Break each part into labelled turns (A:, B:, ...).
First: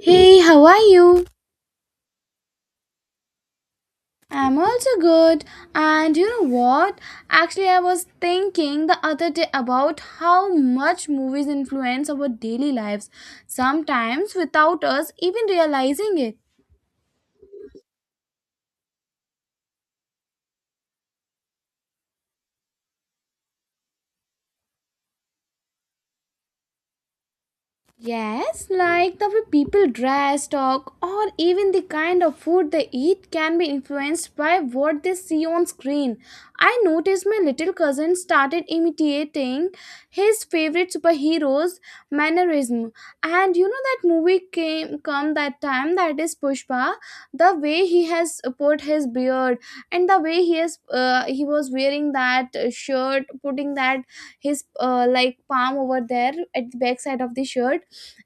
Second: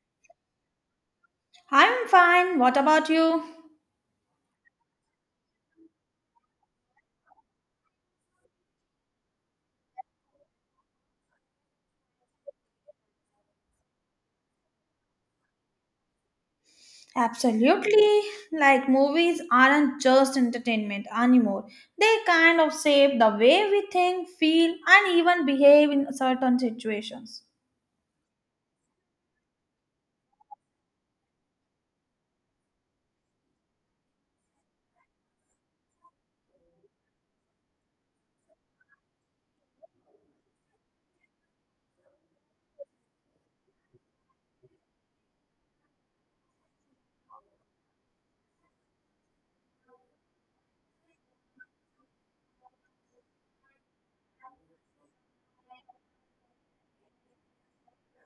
A: Hey, how are you?
B: I'm fine. What about you?
A: I'm also good. And you know what? Actually, I was thinking the other day about how much movies influence our daily lives, sometimes without us even realizing it.
B: Absolutely. Like movies aren't just entertainment anymore. They kind of shape the way we think, feel, and even behave in certain situations.
A: Yes, like the way people dress, talk, or even the kind of food they eat can be influenced by what they see on screen. I noticed my little cousin started imitating his favorite superheroes' mannerism. And you know that movie came come that time that is Pushpa, the way he has put his beard and the way he has he was wearing that shirt, putting that his like palm over there at the back side of the shirt,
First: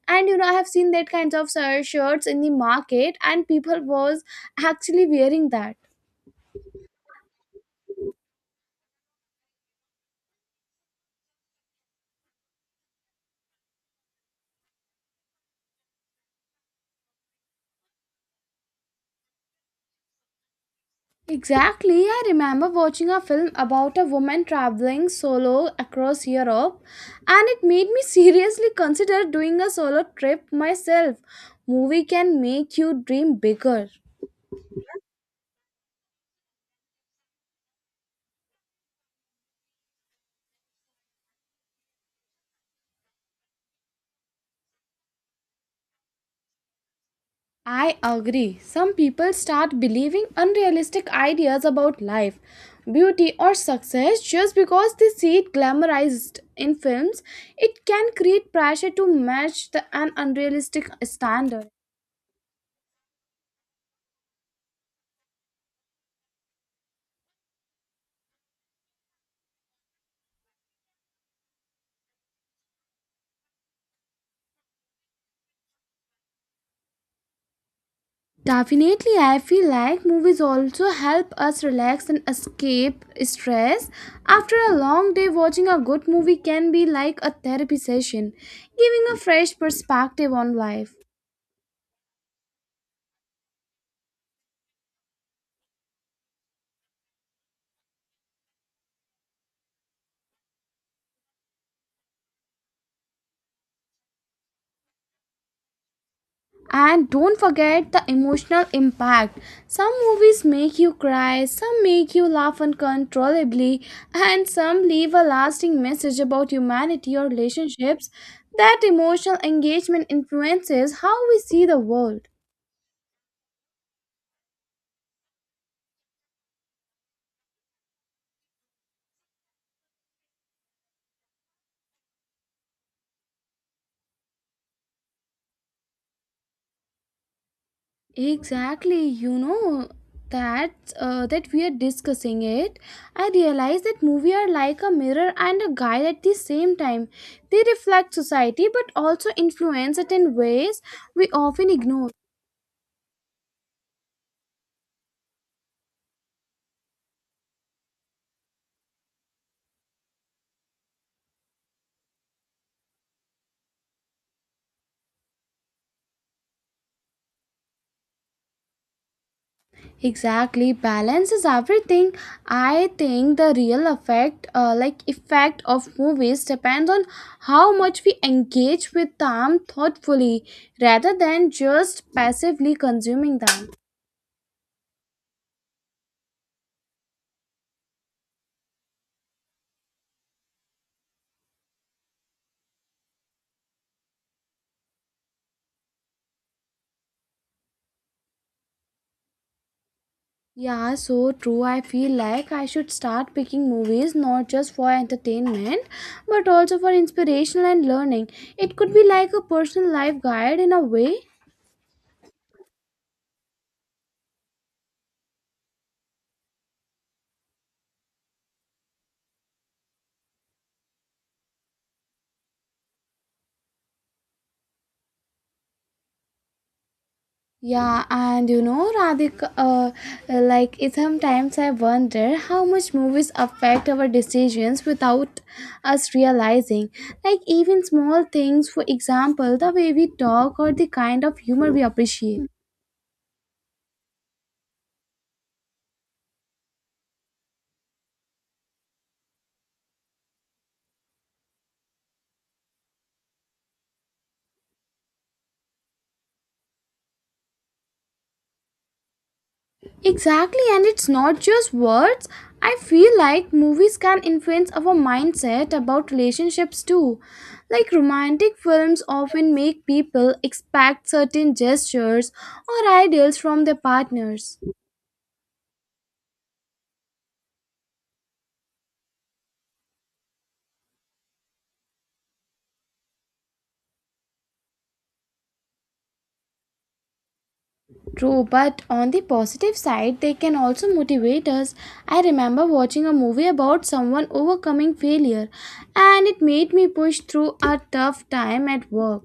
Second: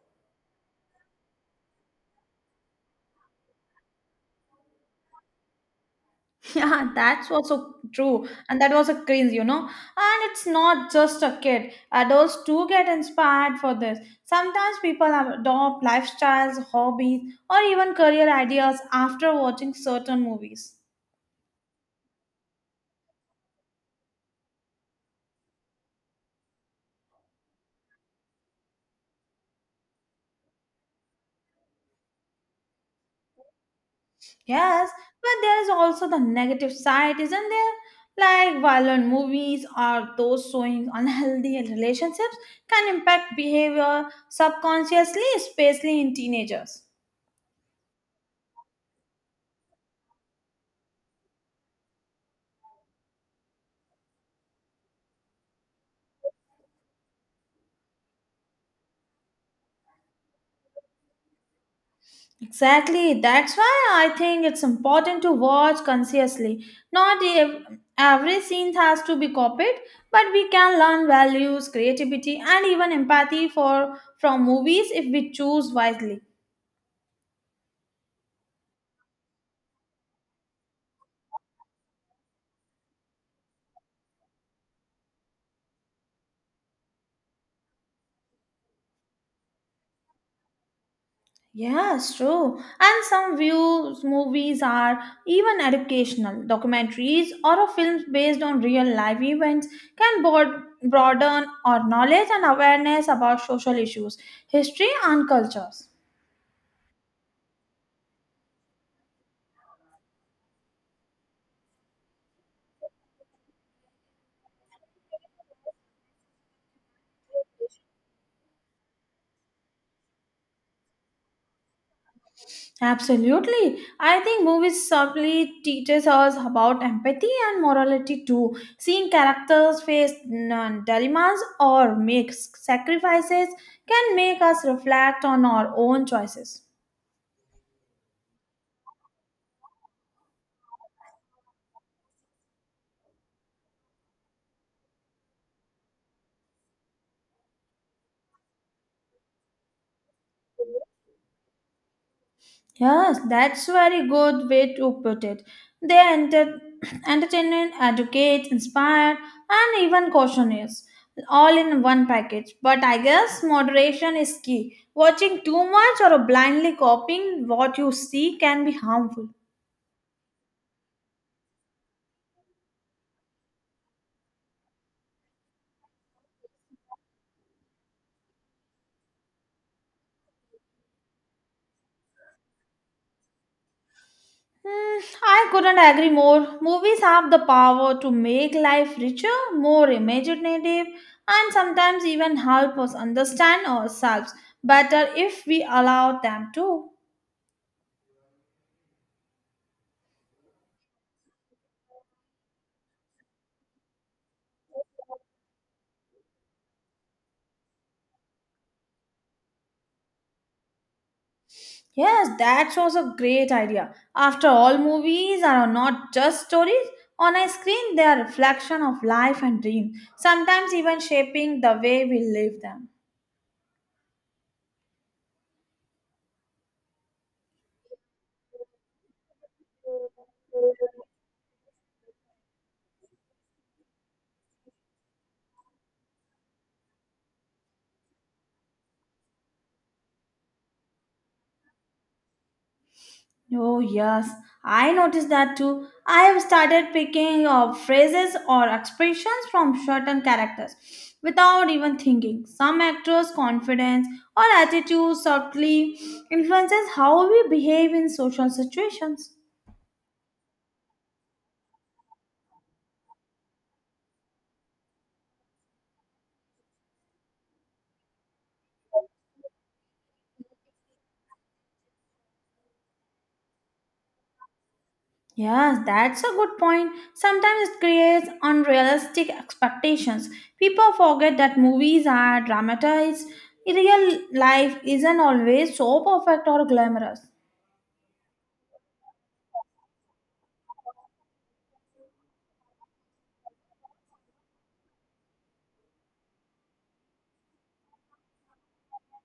A: and you know, I have seen that kinds of shirts in the market, and people was actually wearing that.
B: Yeah, that's also true. And that was a cringe, And it's not just a kid. Adults too get inspired for this. Sometimes people adopt lifestyles, hobbies, or even career ideas after watching certain movies.
A: Exactly, I remember watching a film about a woman traveling solo across Europe, and it made me seriously consider doing a solo trip myself. Movie can make you dream bigger.
B: Yes, but there is also the negative side, isn't there? Like violent movies or those showing unhealthy relationships can impact behavior subconsciously, especially in teenagers.
A: I agree. Some people start believing unrealistic ideas about life, beauty, or success just because they see it glamorized in films. It can create pressure to match the, an unrealistic standard.
B: Exactly, that's why I think it's important to watch consciously. Not ev- every scene has to be copied, but we can learn values, creativity, and even empathy for from movies if we choose wisely.
A: Definitely, I feel like movies also help us relax and escape stress. After a long day, watching a good movie can be like a therapy session, giving a fresh perspective on life.
B: Yes, true. And some views movies are even educational. Documentaries or films based on real life events can broaden our knowledge and awareness about social issues, history, and cultures.
A: And don't forget the emotional impact. Some movies make you cry, some make you laugh uncontrollably, and some leave a lasting message about humanity or relationships. That emotional engagement influences how we see the world.
B: Absolutely. I think movies subtly teaches us about empathy and morality too. Seeing characters face dilemmas or make sacrifices can make us reflect on our own choices.
A: Exactly, you know that that we are discussing it. I realize that movies are like a mirror and a guide at the same time. They reflect society but also influence it in ways we often ignore.
B: Yes, that's very good way to put it. They enter, Entertain, educate, inspire, and even cautioners, all in one package. But I guess moderation is key. Watching too much or blindly copying what you see can be harmful.
A: Exactly, balance is everything. I think the real effect of movies depends on how much we engage with them thoughtfully rather than just passively consuming them.
B: Hmm, I couldn't agree more. Movies have the power to make life richer, more imaginative, and sometimes even help us understand ourselves better if we allow them to.
A: Yeah, so true. I feel like I should start picking movies not just for entertainment but also for inspirational and learning. It could be like a personal life guide in a way.
B: Yes, that was a great idea. After all, movies are not just stories. On a screen, they are a reflection of life and dreams, sometimes even shaping the way we live them.
A: Yeah, and you know, Radhika, sometimes I wonder how much movies affect our decisions without us realizing. Like even small things, for example, the way we talk or the kind of humor we appreciate.
B: Oh, yes, I noticed that too. I have started picking up phrases or expressions from certain characters without even thinking. Some actors' confidence or attitude subtly influences how we behave in social situations.
A: Exactly, and it's not just words. I feel like movies can influence our mindset about relationships too. Like romantic films often make people expect certain gestures or ideals from their partners.
B: Yes, that's a good point. Sometimes it creates unrealistic expectations. People forget that movies are dramatized. Real life isn't always so perfect or glamorous.
A: True, but on the positive side, they can also motivate us. I remember watching a movie about someone overcoming failure, and it made me push through a tough time at work.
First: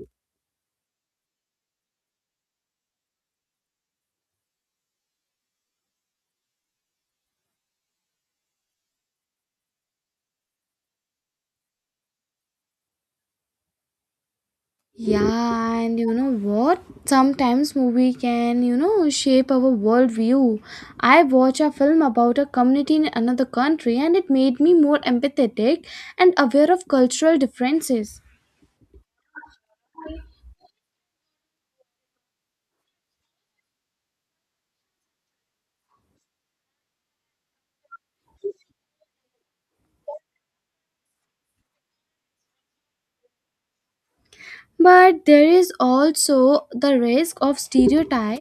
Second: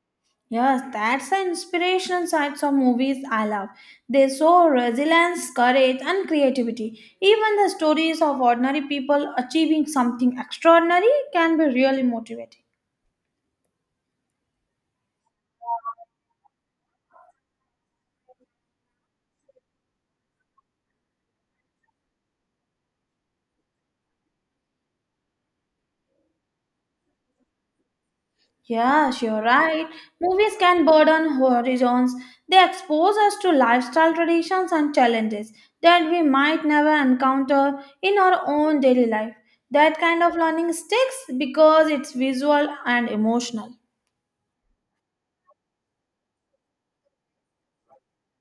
B: Yes, that's the inspirational sides of movies I love. They show resilience, courage, and creativity. Even the stories of ordinary people achieving something extraordinary can be really motivating.
A: Yeah, and you know what? Sometimes movie can, you know, shape our worldview. I watched a film about a community in another country and it made me more empathetic and aware of cultural differences.
B: Yes, you're right. Movies can broaden horizons. They expose us to lifestyle traditions and challenges that we might never encounter in our own daily life. That kind of learning sticks because it's visual and emotional.
A: But there is also the risk of stereotype,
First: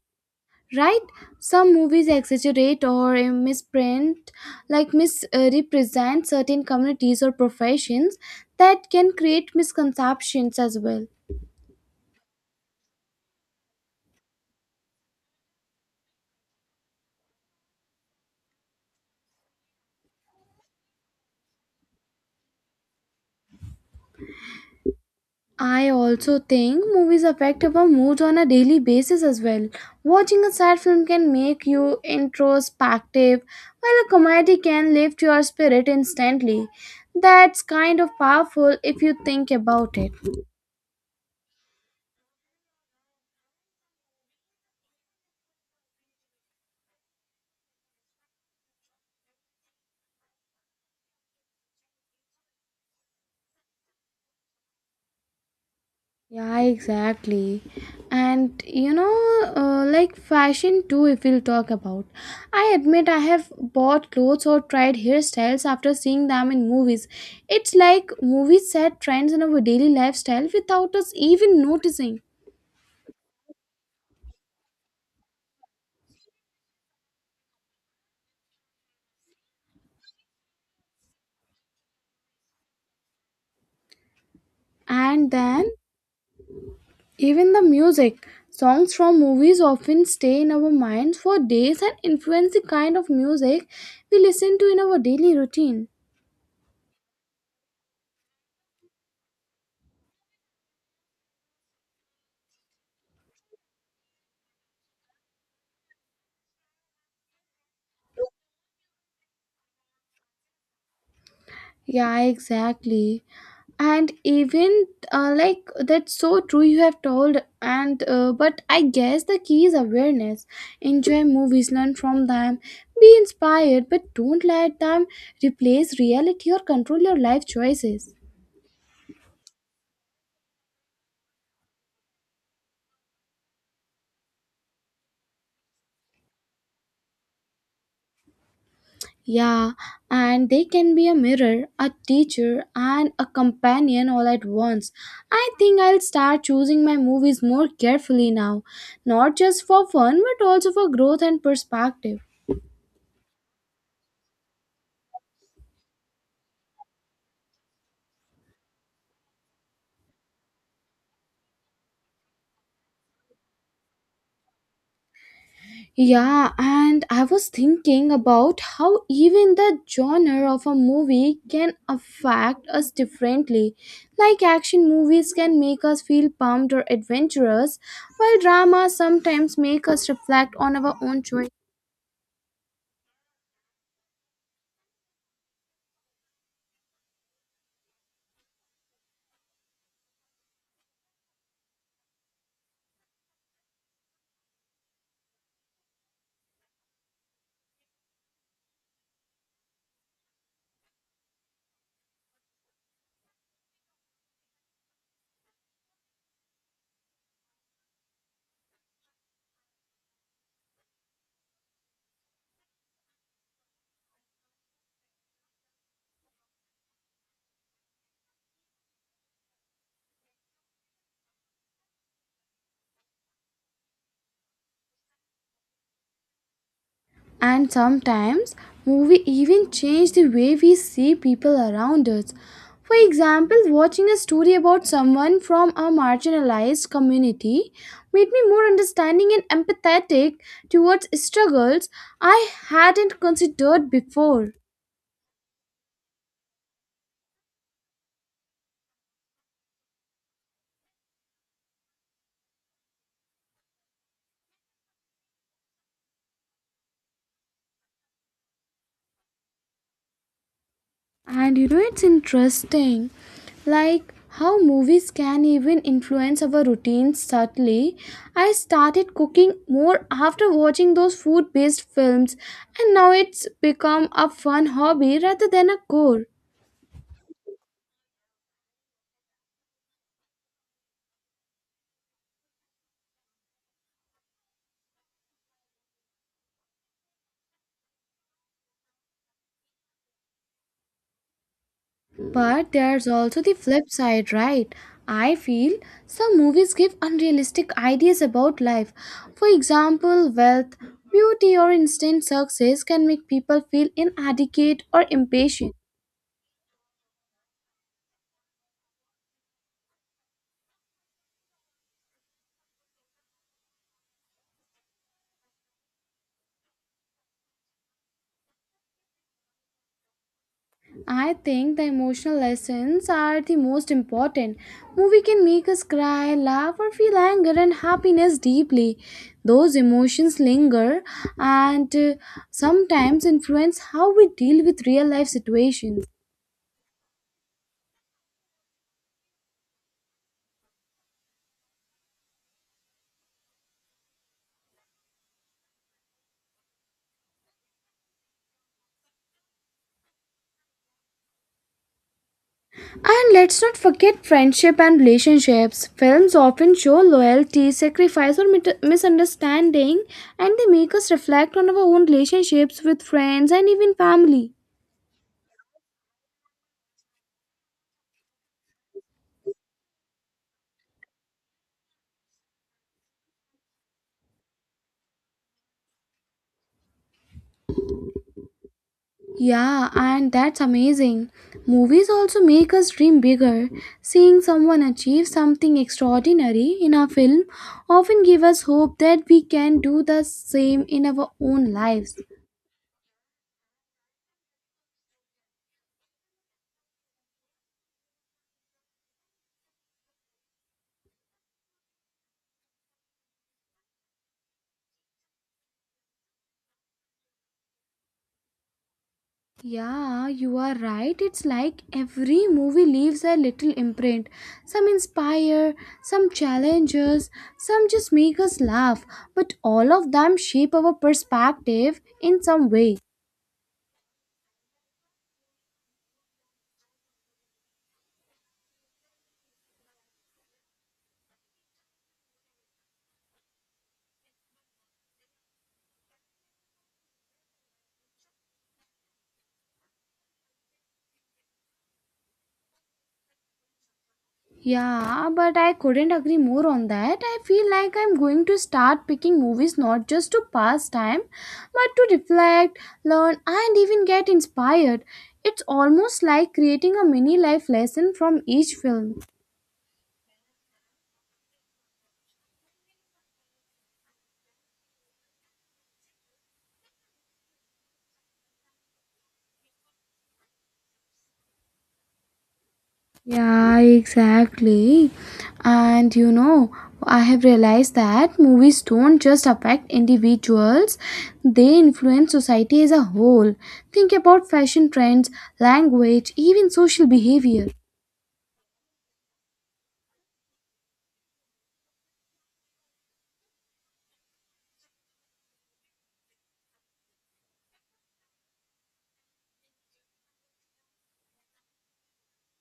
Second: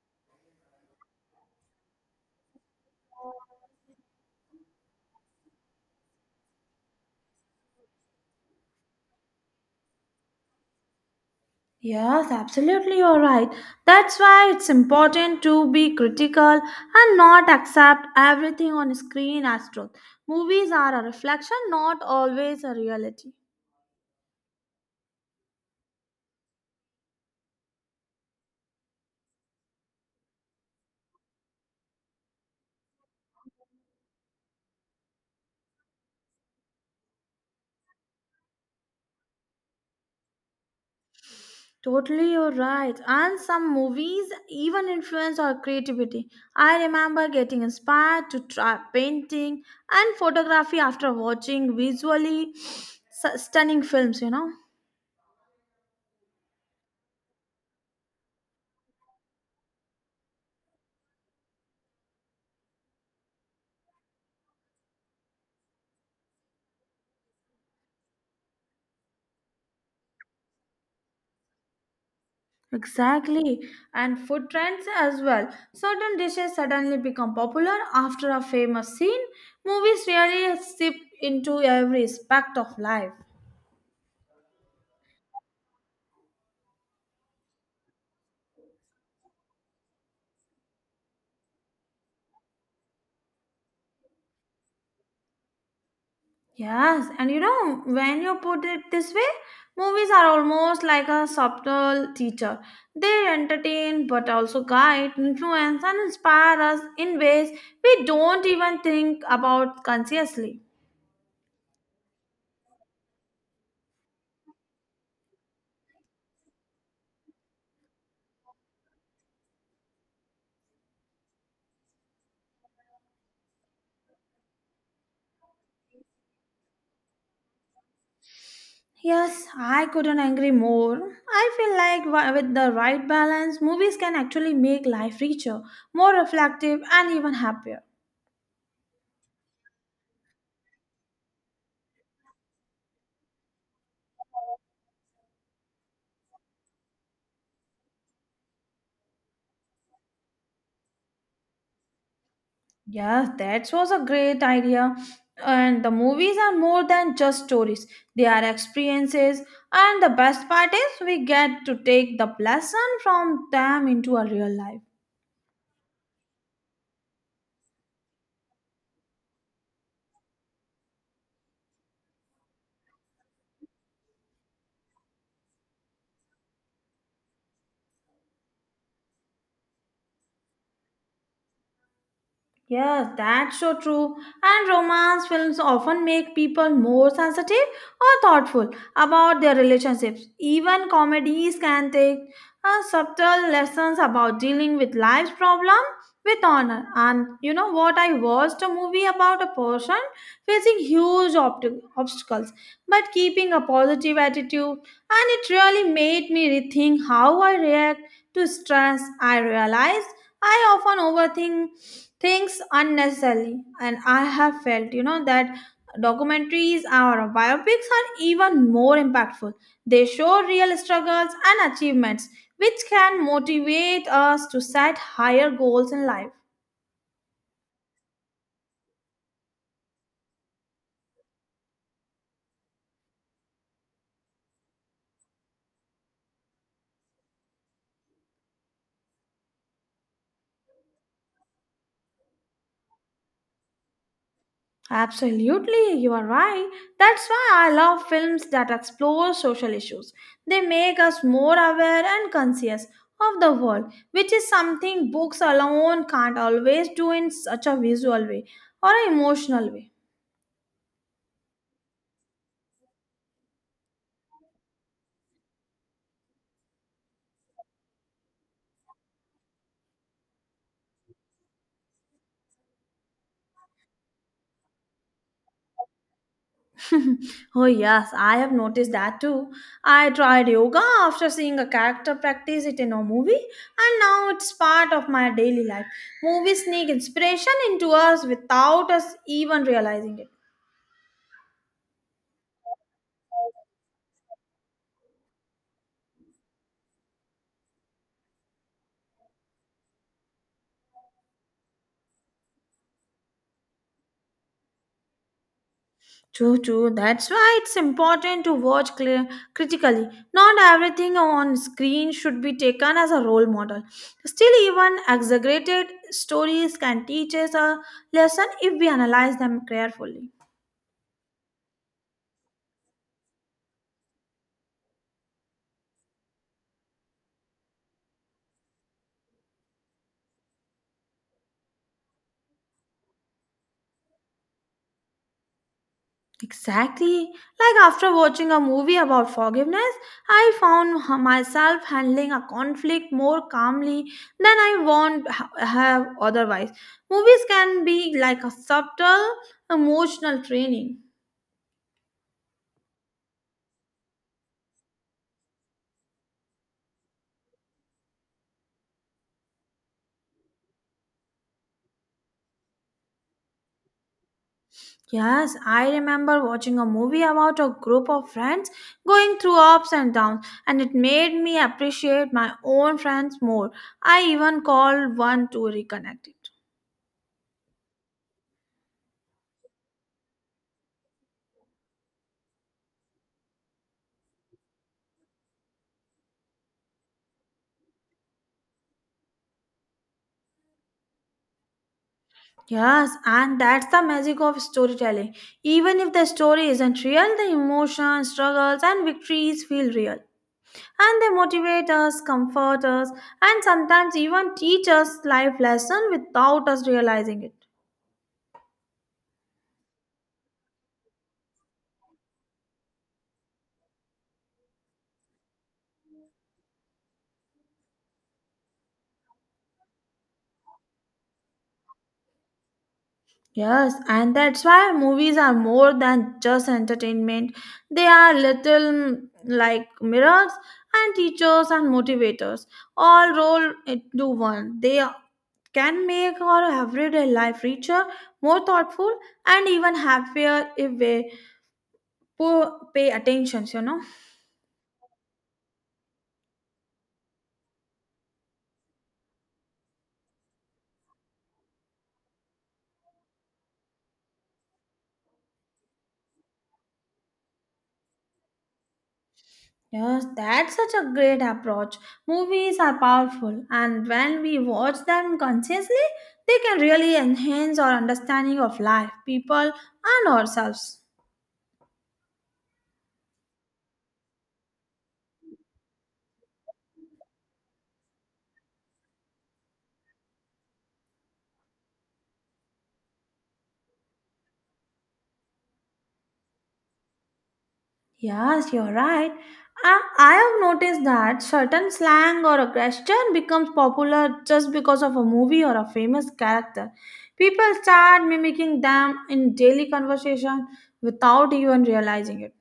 A: right? Some movies exaggerate or misprint like misrepresent certain communities or professions. That can create misconceptions as well.
B: Yes, absolutely, you're right. That's why it's important to be critical and not accept everything on screen as truth. Movies are a reflection, not always a reality.
A: I also think movies affect our moods on a daily basis as well. Watching a sad film can make you introspective, while a comedy can lift your spirit instantly. That's kind of powerful if you think about it.
B: Totally, you're right. And some movies even influence our creativity. I remember getting inspired to try painting and photography after watching stunning films, you know.
A: Yeah, exactly. And you know, fashion too, if we'll talk about. I admit I have bought clothes or tried hairstyles after seeing them in movies. It's like movies set trends in our daily lifestyle without us even noticing.
B: Exactly, and food trends as well. Certain dishes suddenly become popular after a famous scene. Movies really seep into every aspect of life.
A: And then, even the music. Songs from movies often stay in our minds for days and influence the kind of music we listen to in our daily routine.
B: Yes, and you know, when you put it this way, movies are almost like a subtle teacher. They entertain but also guide, influence, and inspire us in ways we don't even think about consciously.
A: Yeah, exactly. and even like that's so true, you have told, and but I guess the key is awareness. Enjoy movies, learn from them, be inspired, but don't let them replace reality or control your life choices.
B: Yes, I couldn't agree more. I feel like with the right balance, movies can actually make life richer, more reflective, and even happier.
A: Yeah, and they can be a mirror, a teacher, and a companion all at once. I think I'll start choosing my movies more carefully now, not just for fun but also for growth and perspective.
B: Yes, that was a great idea. And the movies are more than just stories, they are experiences. And the best part is, we get to take the lesson from them into our real life.
A: Yeah, and I was thinking about how even the genre of a movie can affect us differently. Like action movies can make us feel pumped or adventurous, while dramas sometimes make us reflect on our own choices.
B: Yes, that's so true. And romance films often make people more sensitive or thoughtful about their relationships. Even comedies can take subtle lessons about dealing with life's problem with honor. And you know what? I watched a movie about a person facing obstacles but keeping a positive attitude, and it really made me rethink how I react to stress. I realized I often overthink things unnecessarily, and I have felt you know that documentaries or biopics are even more impactful. They show real struggles and achievements which can motivate us to set higher goals in life.
A: And sometimes movie even change the way we see people around us. For example, watching a story about someone from a marginalized community made me more understanding and empathetic towards struggles I hadn't considered before.
B: Absolutely, you are right. That's why I love films that explore social issues. They make us more aware and conscious of the world, which is something books alone can't always do in such a visual way or an emotional way.
A: And you know, it's interesting, like how movies can even influence our routines subtly. I started cooking more after watching those food based films, and now it's become a fun hobby rather than a chore.
B: Oh, yes, I have noticed that too. I tried yoga after seeing a character practice it in a movie, and now it's part of my daily life. Movies sneak inspiration into us without us even realizing it.
A: But there's also the flip side, right? I feel some movies give unrealistic ideas about life. For example, wealth, beauty, or instant success can make people feel inadequate or impatient.
B: True, true. That's why it's important to watch clear, critically. Not everything on screen should be taken as a role model. Still, even exaggerated stories can teach us a lesson if we analyze them carefully.
A: I think the emotional lessons are the most important. Movie can make us cry, laugh, or feel anger and happiness deeply. Those emotions linger and sometimes influence how we deal with real life situations.
B: Exactly. Like after watching a movie about forgiveness, myself handling a conflict more calmly than I won't ha- have otherwise. Movies can be like a subtle emotional training.
A: And let's not forget friendship and relationships. Films often show loyalty, sacrifice, or misunderstanding, and they make us reflect on our own relationships with friends and even family.
B: Yes, I remember watching a movie about a group of friends going through ups and downs, and it made me appreciate my own friends more. I even called one to reconnect.
A: Yeah, and that's amazing. Movies also make us dream bigger. Seeing someone achieve something extraordinary in a film often give us hope that we can do the same in our own lives.
B: Yes, and that's the magic of storytelling. Even if the story isn't real, the emotions, struggles, and victories feel real. And they motivate us, comfort us, and sometimes even teach us life lessons without us realizing it.
A: Yeah, you are right. It's like every movie leaves a little imprint. Some inspire, some challenges, some just make us laugh, but all of them shape our perspective in some way.
B: Yes, and that's why movies are more than just entertainment. They are little like mirrors and teachers and motivators. All rolled into one. They can make our everyday life richer, more thoughtful, and even happier if we pay attention, you know.
A: Yeah, but I couldn't agree more on that. I feel like I'm going to start picking movies not just to pass time, but to reflect, learn, and even get inspired. It's almost like creating a mini life lesson from each film.
B: Yes, that's such a great approach. Movies are powerful, and when we watch them consciously, they can really enhance our understanding of life, people, and ourselves.
A: Yeah, exactly. And you know, I have realized that movies don't just affect individuals, they influence society as a whole. Think about fashion trends, language, even social behavior.
B: Yes, you're right. I have noticed that certain slang or a question becomes popular just because of a movie or a famous character. People start mimicking them in daily conversation without even realizing it.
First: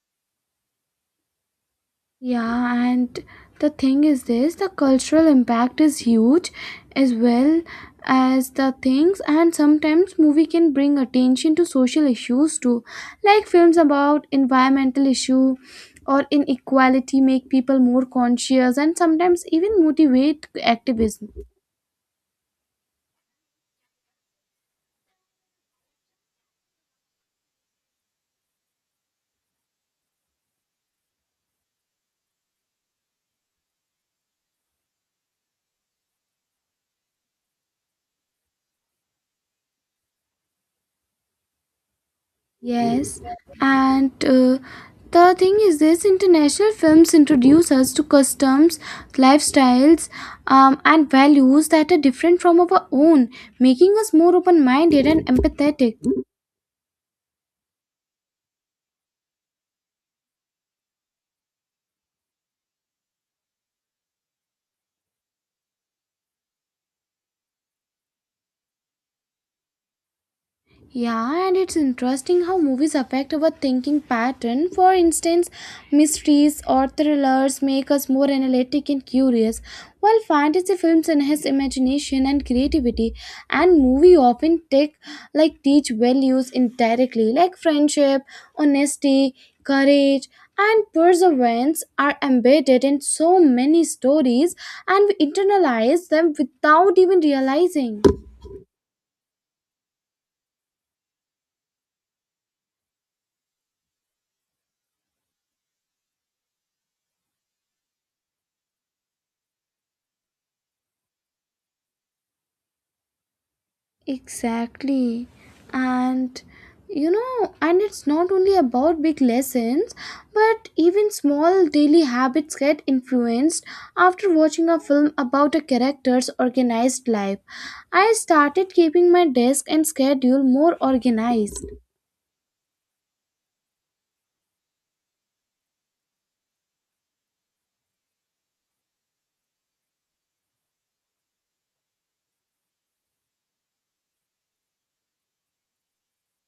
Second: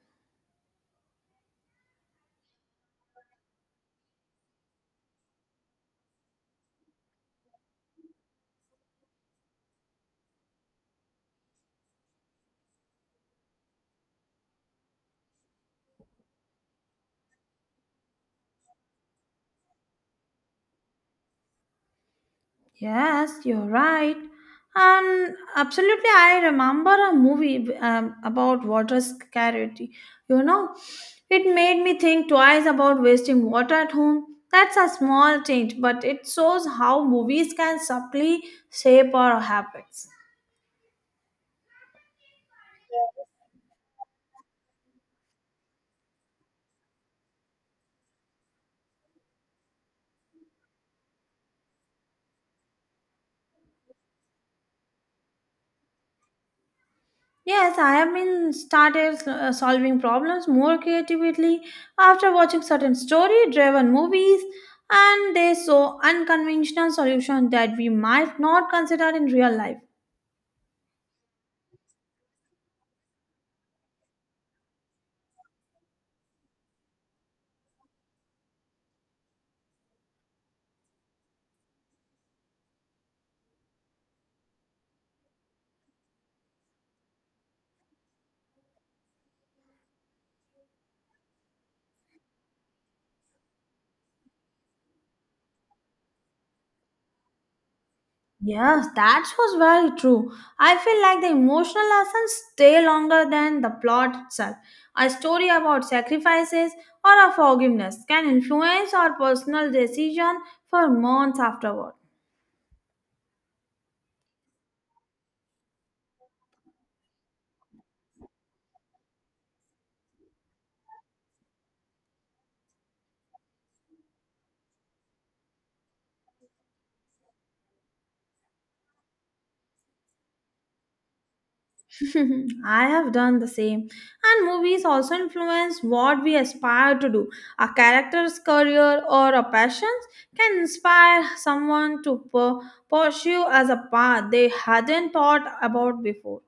A: Yeah, and the thing is this, the cultural impact is huge as well as the things. And sometimes movie can bring attention to social issues too, like films about environmental issue or inequality make people more conscious and sometimes even motivate activism.
B: Yes, you're right. And absolutely, I remember a movie about water scarcity. You know, it made me think twice about wasting water at home. That's a small change, but it shows how movies can subtly shape our habits.
A: Yes, and the thing is this, international films introduce us to customs, lifestyles, and values that are different from our own, making us more open minded and empathetic.
B: Yes, I have been started solving problems more creatively after watching certain story-driven movies, and they saw unconventional solutions that we might not consider in real life.
A: Yeah, and it's interesting how movies affect our thinking pattern. For instance, mysteries or thrillers make us more analytic and curious, while fantasy films enhance imagination and creativity. And movie often take like teach values indirectly, like friendship, honesty, courage, and perseverance are embedded in so many stories, and we internalize them without even realizing.
B: Yes, that was very true. I feel like the emotional lessons stay longer than the plot itself. A story about sacrifices or a forgiveness can influence our personal decision for months afterward.
A: Exactly. And you know, and it's not only about big lessons, but even small daily habits get influenced after watching a film about a character's organized life. I started keeping my desk and schedule more organized.
B: Mhm. I have done the same. And movies also influence what we aspire to do. A character's career or a passions can inspire someone to pursue as a path they hadn't thought about before.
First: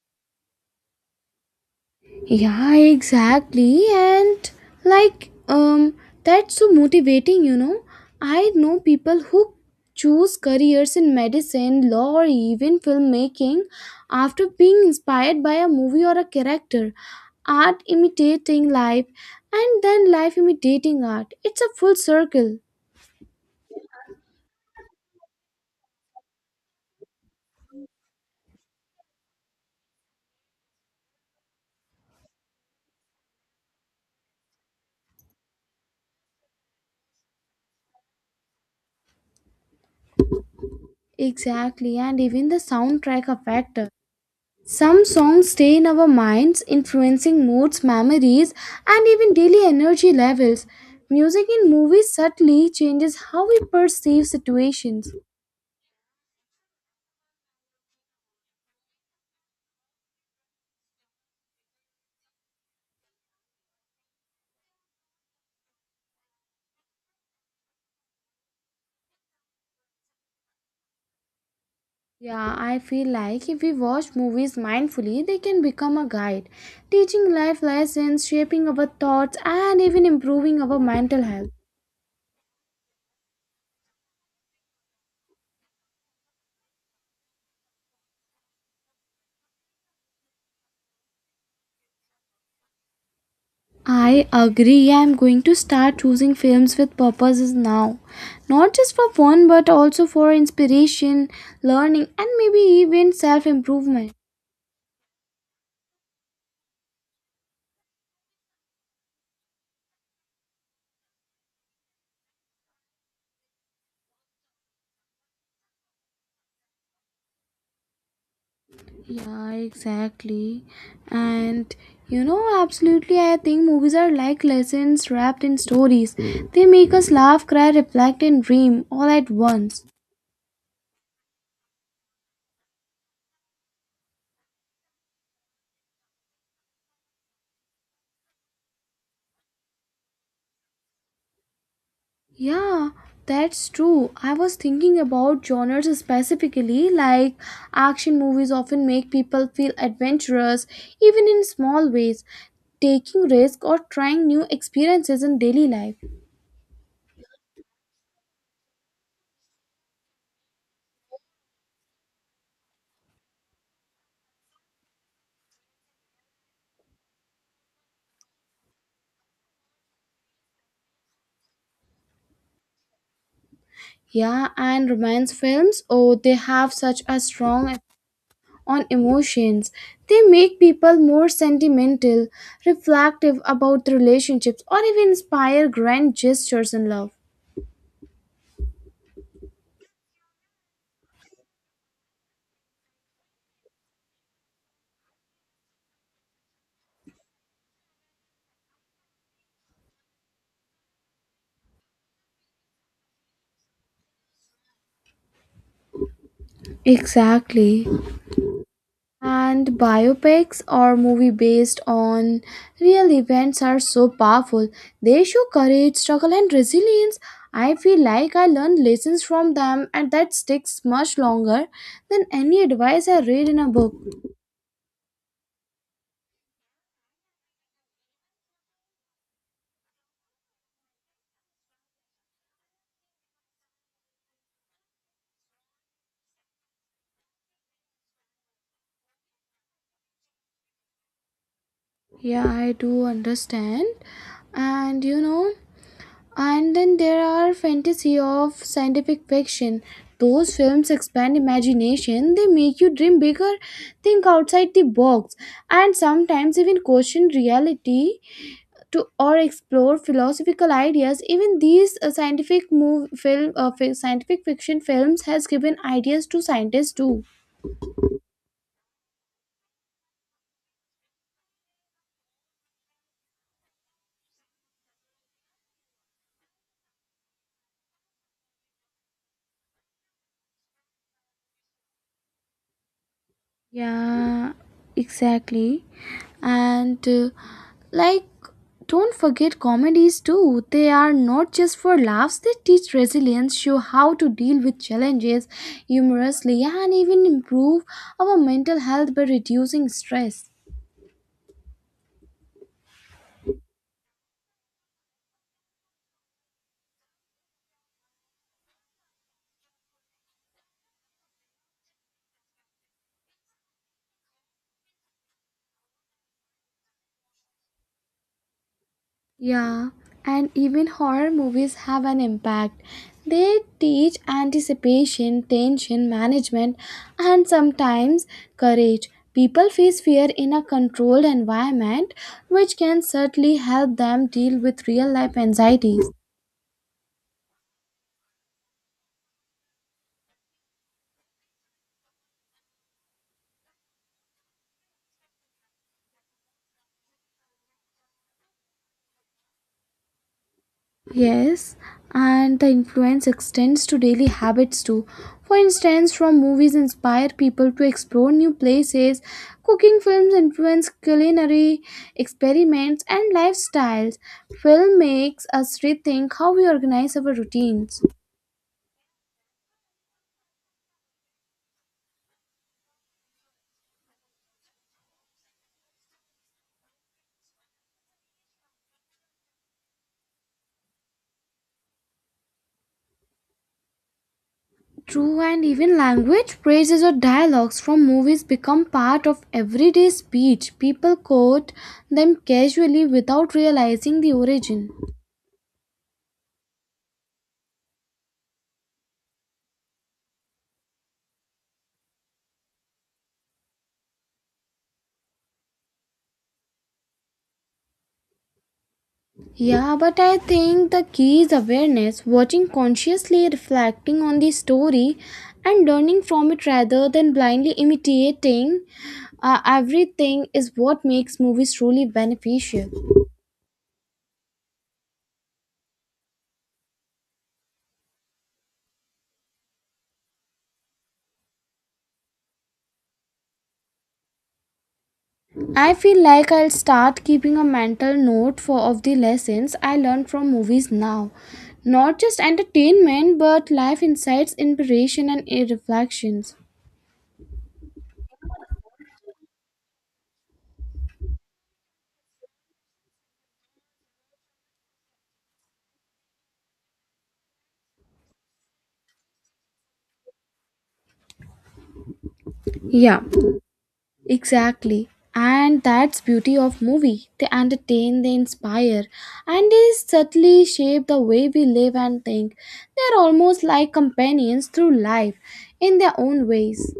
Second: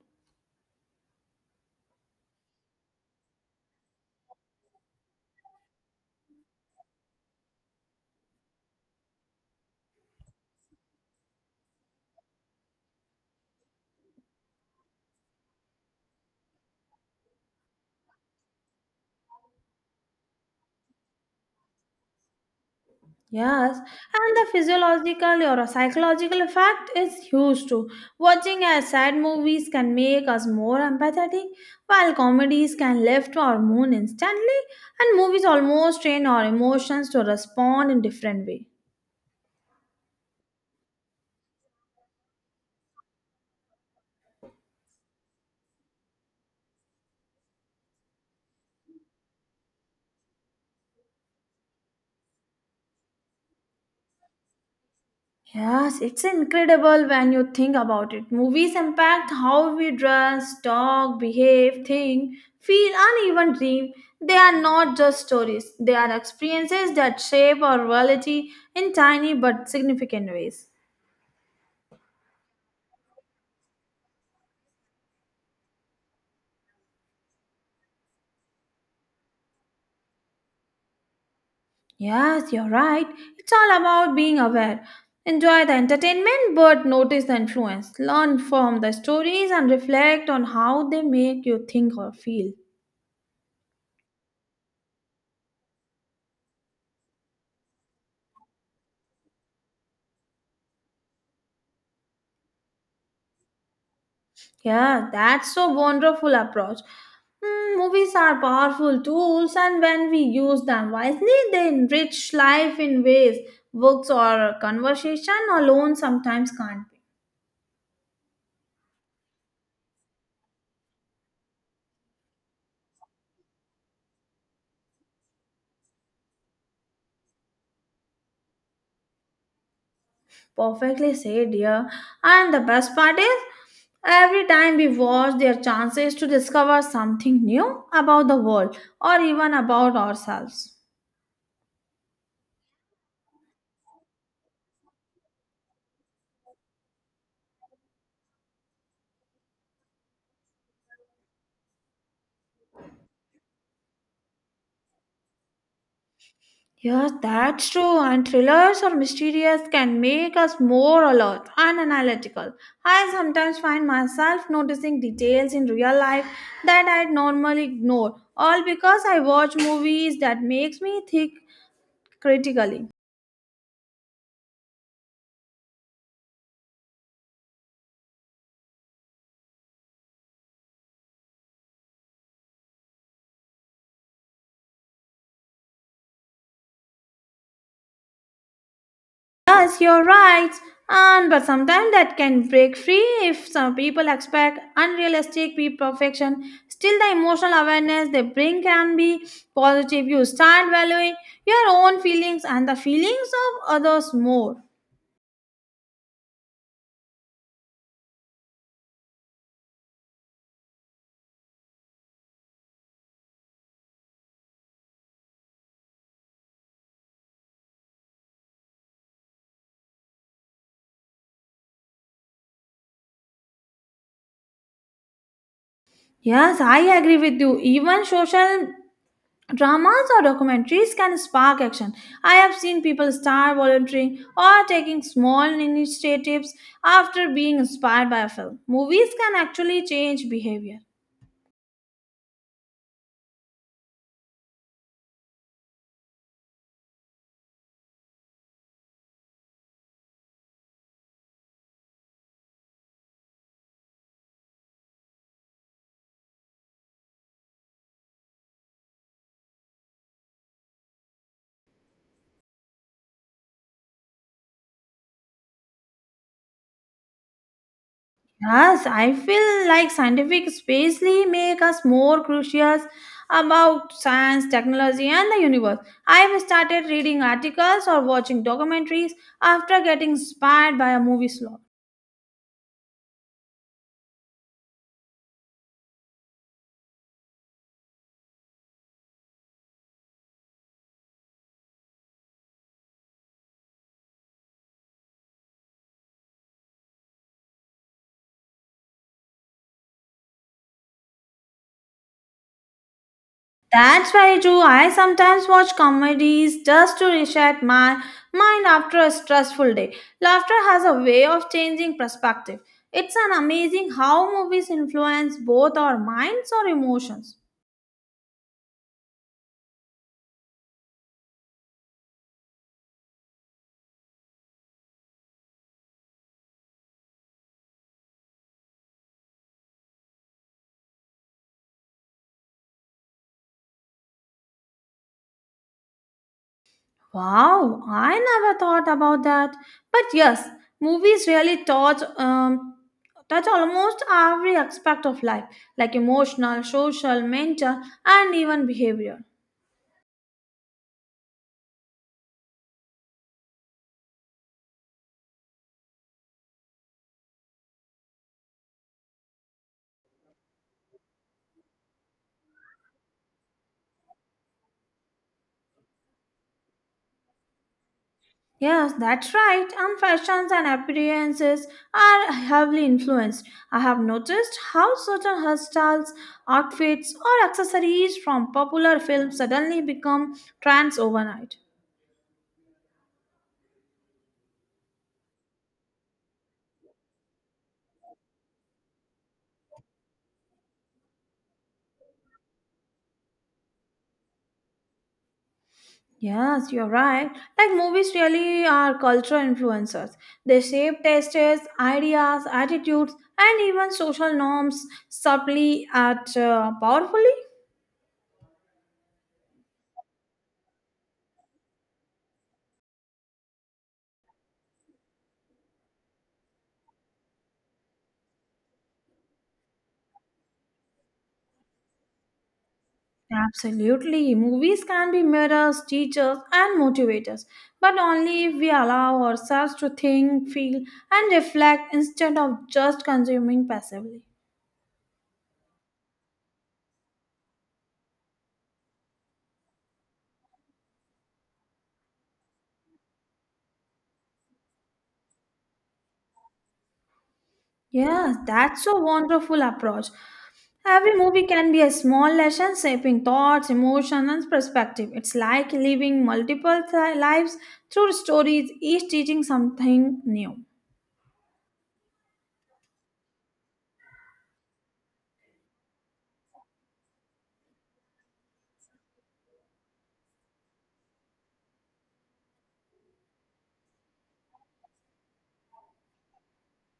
A: Yeah, exactly. And like, um, that's so motivating, you know. I know people who choose careers in medicine, law, or even filmmaking after being inspired by a movie or a character. Art imitating life, and then life imitating art. It's a full circle.
B: Yes, and the physiological or a psychological effect is huge too. Watching a sad movies can make us more empathetic, while comedies can lift our mood instantly, and movies almost train our emotions to respond in different way.
A: Exactly, and even the soundtrack effect. Some songs stay in our minds, influencing moods, memories, and even daily energy levels. Music in movies subtly changes how we perceive situations.
B: Yes, it's incredible when you think about it. Movies impact how we dress, talk, behave, think, feel, and even dream. They are not just stories, they are experiences that shape our reality in tiny but significant ways.
A: Yeah, I feel like if we watch movies mindfully, they can become a guide, teaching life lessons, shaping our thoughts, and even improving our mental health.
B: Yes, you're right. It's all about being aware. Enjoy the entertainment but notice the influence. Learn from the stories and reflect on how they make you think or feel.
A: I agree. I'm going to start choosing films with purposes now. Not just for fun, but also for inspiration, learning, and maybe even self improvement.
B: Yeah, that's so wonderful approach. Hmm, movies are powerful tools, and when we use them wisely, they enrich life in ways books or conversation alone sometimes can't be.
A: Yeah, exactly. And you know, absolutely, I think movies are like lessons wrapped in stories. They make us laugh, cry, reflect, and dream all at once.
B: Perfectly said, yeah. And the best part is, every time we watch, their chances to discover something new about the world or even about ourselves.
A: Yeah, that's true. I was thinking about genres specifically, like action movies often make people feel adventurous, even in small ways, taking risks or trying new experiences in daily life.
B: Yes, that's true. And thrillers or mysterious can make us more alert and analytical. I sometimes find myself noticing details in real life that I'd normally ignore, all because I watch movies that makes me think critically.
A: Yeah, and romance films, oh, they have such a on emotions. They make people more sentimental, reflective about relationships, or even inspire grand gestures in love.
B: Yes, you're right. And but sometimes that can break free if some people expect perfection. Still, the emotional awareness they bring can be positive. You start valuing your own feelings and the feelings of others more.
A: Exactly. And biopics or movie based on real events are so powerful. They show courage, struggle and resilience. I feel like I learned lessons from them and that sticks much longer than any advice I read in a book.
B: Yes, I agree with you. Even social dramas or documentaries can spark action. I have seen people start volunteering or taking small initiatives after being inspired by a film. Movies can actually change behavior.
A: Yeah, I do understand. And you know, and then there are fantasy of scientific fiction. Those films expand imagination, they make you dream bigger, think outside the box, and sometimes even question reality to or explore philosophical ideas. Even these scientific fiction films has given ideas to scientists too.
B: Yes, I feel like scientific spacely make us more curious about science, technology, and the universe. I have started reading articles or watching documentaries after getting inspired by a movie slot.
A: Yeah, exactly. And uh, like, don't forget comedies too. They are not just for laughs, they teach resilience, show how to deal with challenges humorously, and even improve our mental health by reducing stress.
B: That's very true. I sometimes watch comedies just to reset my mind after a stressful day. Laughter has a way of changing perspective. It's an amazing how movies influence both our minds or emotions.
A: Yeah, and even horror movies have an impact. They teach anticipation, tension management, and sometimes courage. People face fear in a controlled environment, which can certainly help them deal with real life anxieties.
B: Wow, I never thought about that. But yes, movies really touch almost every aspect of life, like emotional, social, mental, and even behavior.
A: Yes, and the influence extends to daily habits too. For instance, from movies inspire people to explore new places, cooking films influence culinary experiments and lifestyles. Film makes us rethink how we organize our routines.
B: Yes, that's right. And fashions and appearances are heavily influenced. I have noticed how certain hairstyles, outfits, or accessories from popular films suddenly become trends overnight.
A: True, and even language, phrases, or dialogues from movies become part of everyday speech. People quote them casually without realizing the origin.
B: Yes, you're right. Like movies really are cultural influencers. They shape tastes, ideas, attitudes, and even social norms subtly and powerfully.
A: Yeah, but I think the key is awareness, watching consciously, reflecting on the story, and learning from it rather than blindly imitating everything is what makes movies truly beneficial.
B: Absolutely. Movies can be mirrors, teachers, and motivators, but only if we allow ourselves to think, feel, and reflect instead of just consuming passively.
A: I feel like I'll start keeping a mental note for of the lessons I learned from movies now. Not just entertainment, but life insights, inspiration, and reflections.
B: Yeah, that's a wonderful approach. Every movie can be a small lesson shaping thoughts, emotions, and perspective. It's like living lives through stories, each teaching something new.
A: Yeah, exactly. And that's beauty of movie. They entertain, they inspire, and they subtly shape the way we live and think. They're almost like companions through life in their own ways.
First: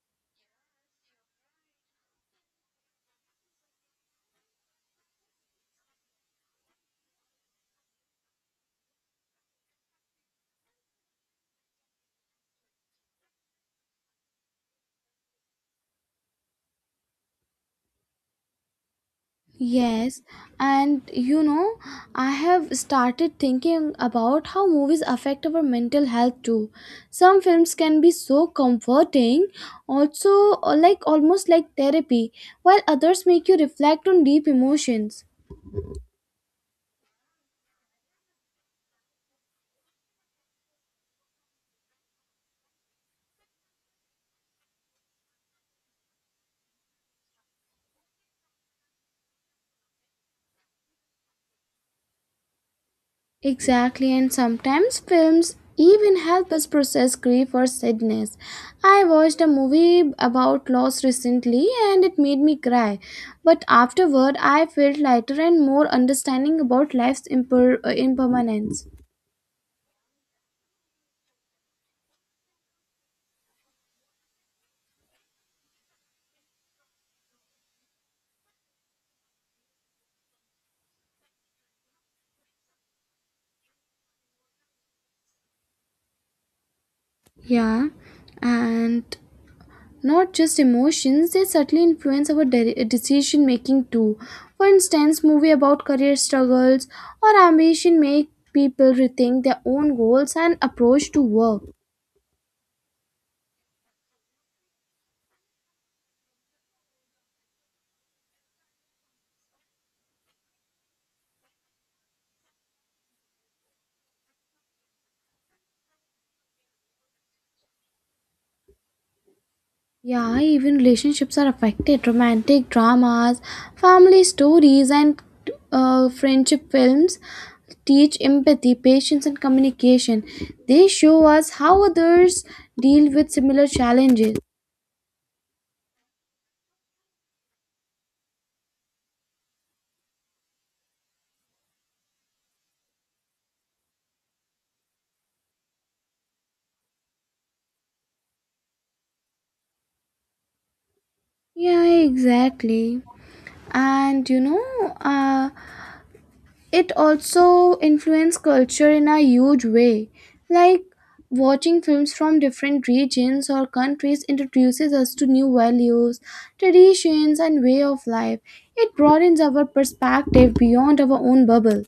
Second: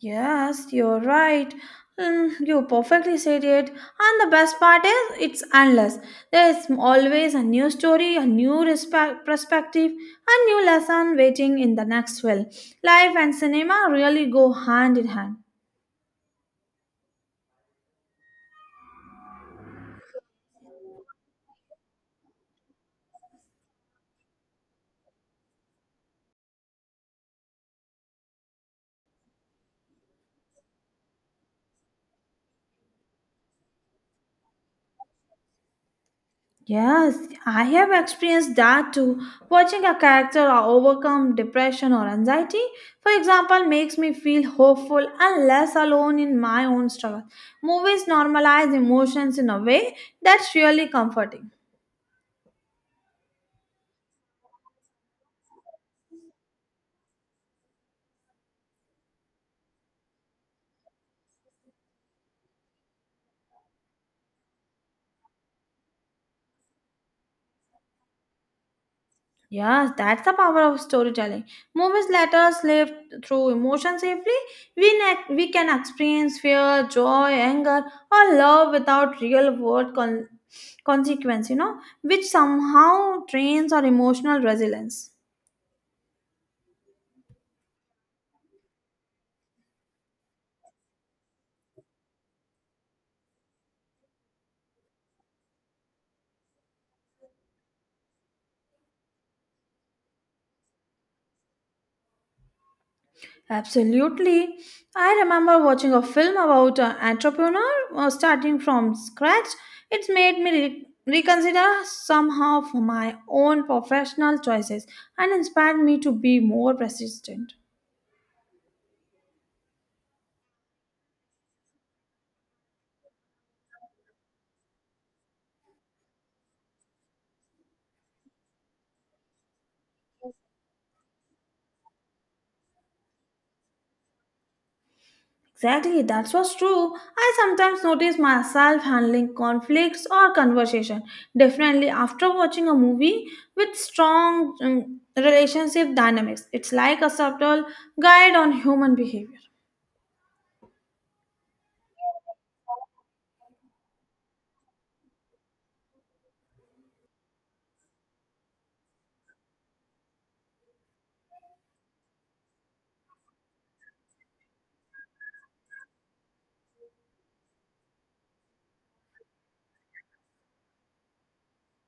B: Yes, you're right. Mm, you perfectly said it. And the best part is, it's endless. There is always a new story, perspective, a new lesson waiting in the next film. Life and cinema really go hand in hand.
A: Yes, and you know, I have started thinking about how movies affect our mental health too. Some films can be so comforting, also like almost like therapy, while others make you reflect on deep emotions.
B: Yes, I have experienced that too. Watching a character overcome depression or anxiety, for example, makes me feel hopeful and less alone in my own struggle. Movies normalize emotions in a way that's really comforting.
A: Exactly, and sometimes films even help us process grief or sadness. I watched a movie about loss recently and it made me cry, but afterward I felt lighter and more understanding about life's impermanence.
B: Yes, that's the power of storytelling. Movies let us live through emotion safely. We can experience fear, joy, anger, or love without consequence, you know, which somehow trains our emotional resilience.
A: Yeah, and not just emotions, they subtly influence our decision making too. For instance, movie about career struggles or ambition make people rethink their own goals and approach to work.
B: Absolutely. I remember watching a film about an entrepreneur starting from scratch. It's made me reconsider somehow for my own professional choices and inspired me to be more persistent.
A: Yeah, even relationships are affected. Romantic dramas, family stories, and friendship films teach empathy, patience, and communication. They show us how others deal with similar challenges.
B: Exactly, that's what's true. I sometimes notice myself handling conflicts or conversation differently after watching a movie with strong relationship dynamics. It's like a subtle guide on human behavior.
A: Yeah, exactly. And you know, it also influenced culture in a huge way. Like watching films from different regions or countries introduces us to new values, traditions, and way of life. It broadens our perspective beyond our own bubble.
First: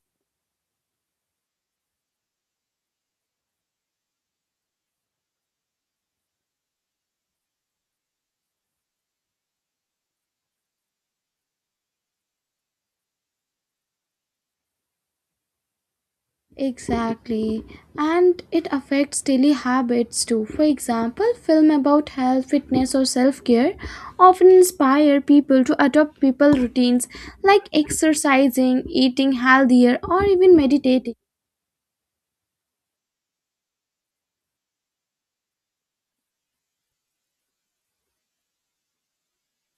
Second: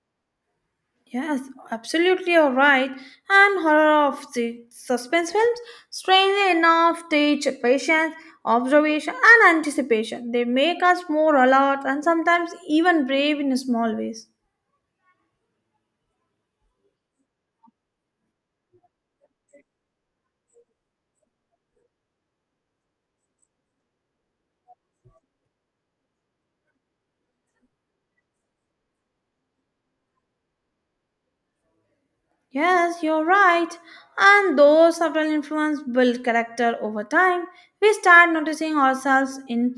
B: Yes, absolutely, you're right. And horror of the suspense films, strangely enough, teach patience, observation, and anticipation. They make us more alert and sometimes even brave in small ways.
A: Exactly. And it affects daily habits too. For example, film about health, fitness or self-care often inspire people to adopt people routines like exercising, eating healthier or even meditating.
B: Yes, you're right. And those subtle influence build character over time. We start noticing ourselves in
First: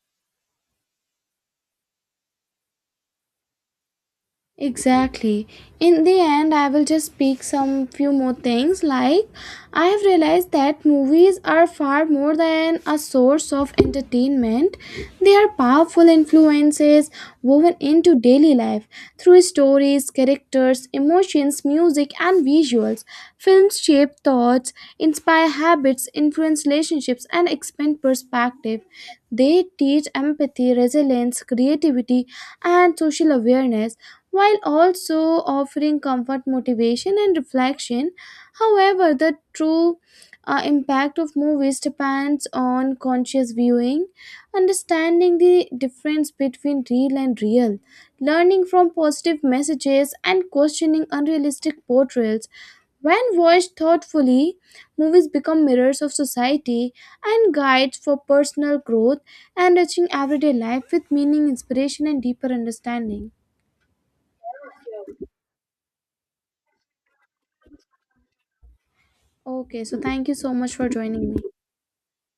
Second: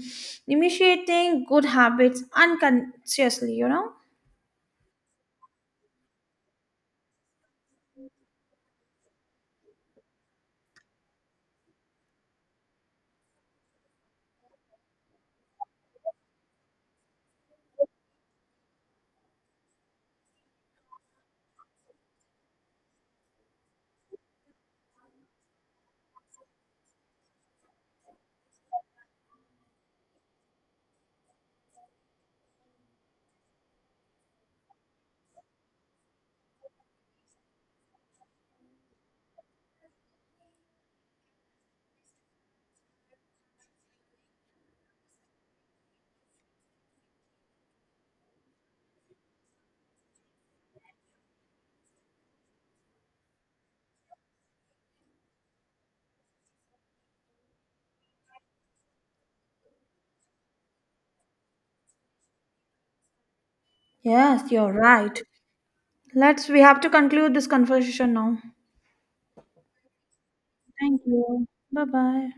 B: initiating good habits unconsciously, you know?
A: Exactly. In the end, I will just pick some few more things. Like, I have realized that movies are far more than a source of entertainment, they are powerful influences woven into daily life through stories, characters, emotions, music, and visuals. Films shape thoughts, inspire habits, influence relationships, and expand perspective. They teach empathy, resilience, creativity, and social awareness while also offering comfort, motivation, and reflection. However, the true impact of movies depends on conscious viewing, understanding the difference between real and real, learning from positive messages, and questioning unrealistic portrayals. When watched thoughtfully, movies become mirrors of society and guides for personal growth, enriching everyday life with meaning, inspiration, and deeper understanding.
B: Yes, you're right. Let's we have to conclude this conversation now.
A: Okay, so thank you so much for
B: Thank
A: joining me.
B: you. Bye bye.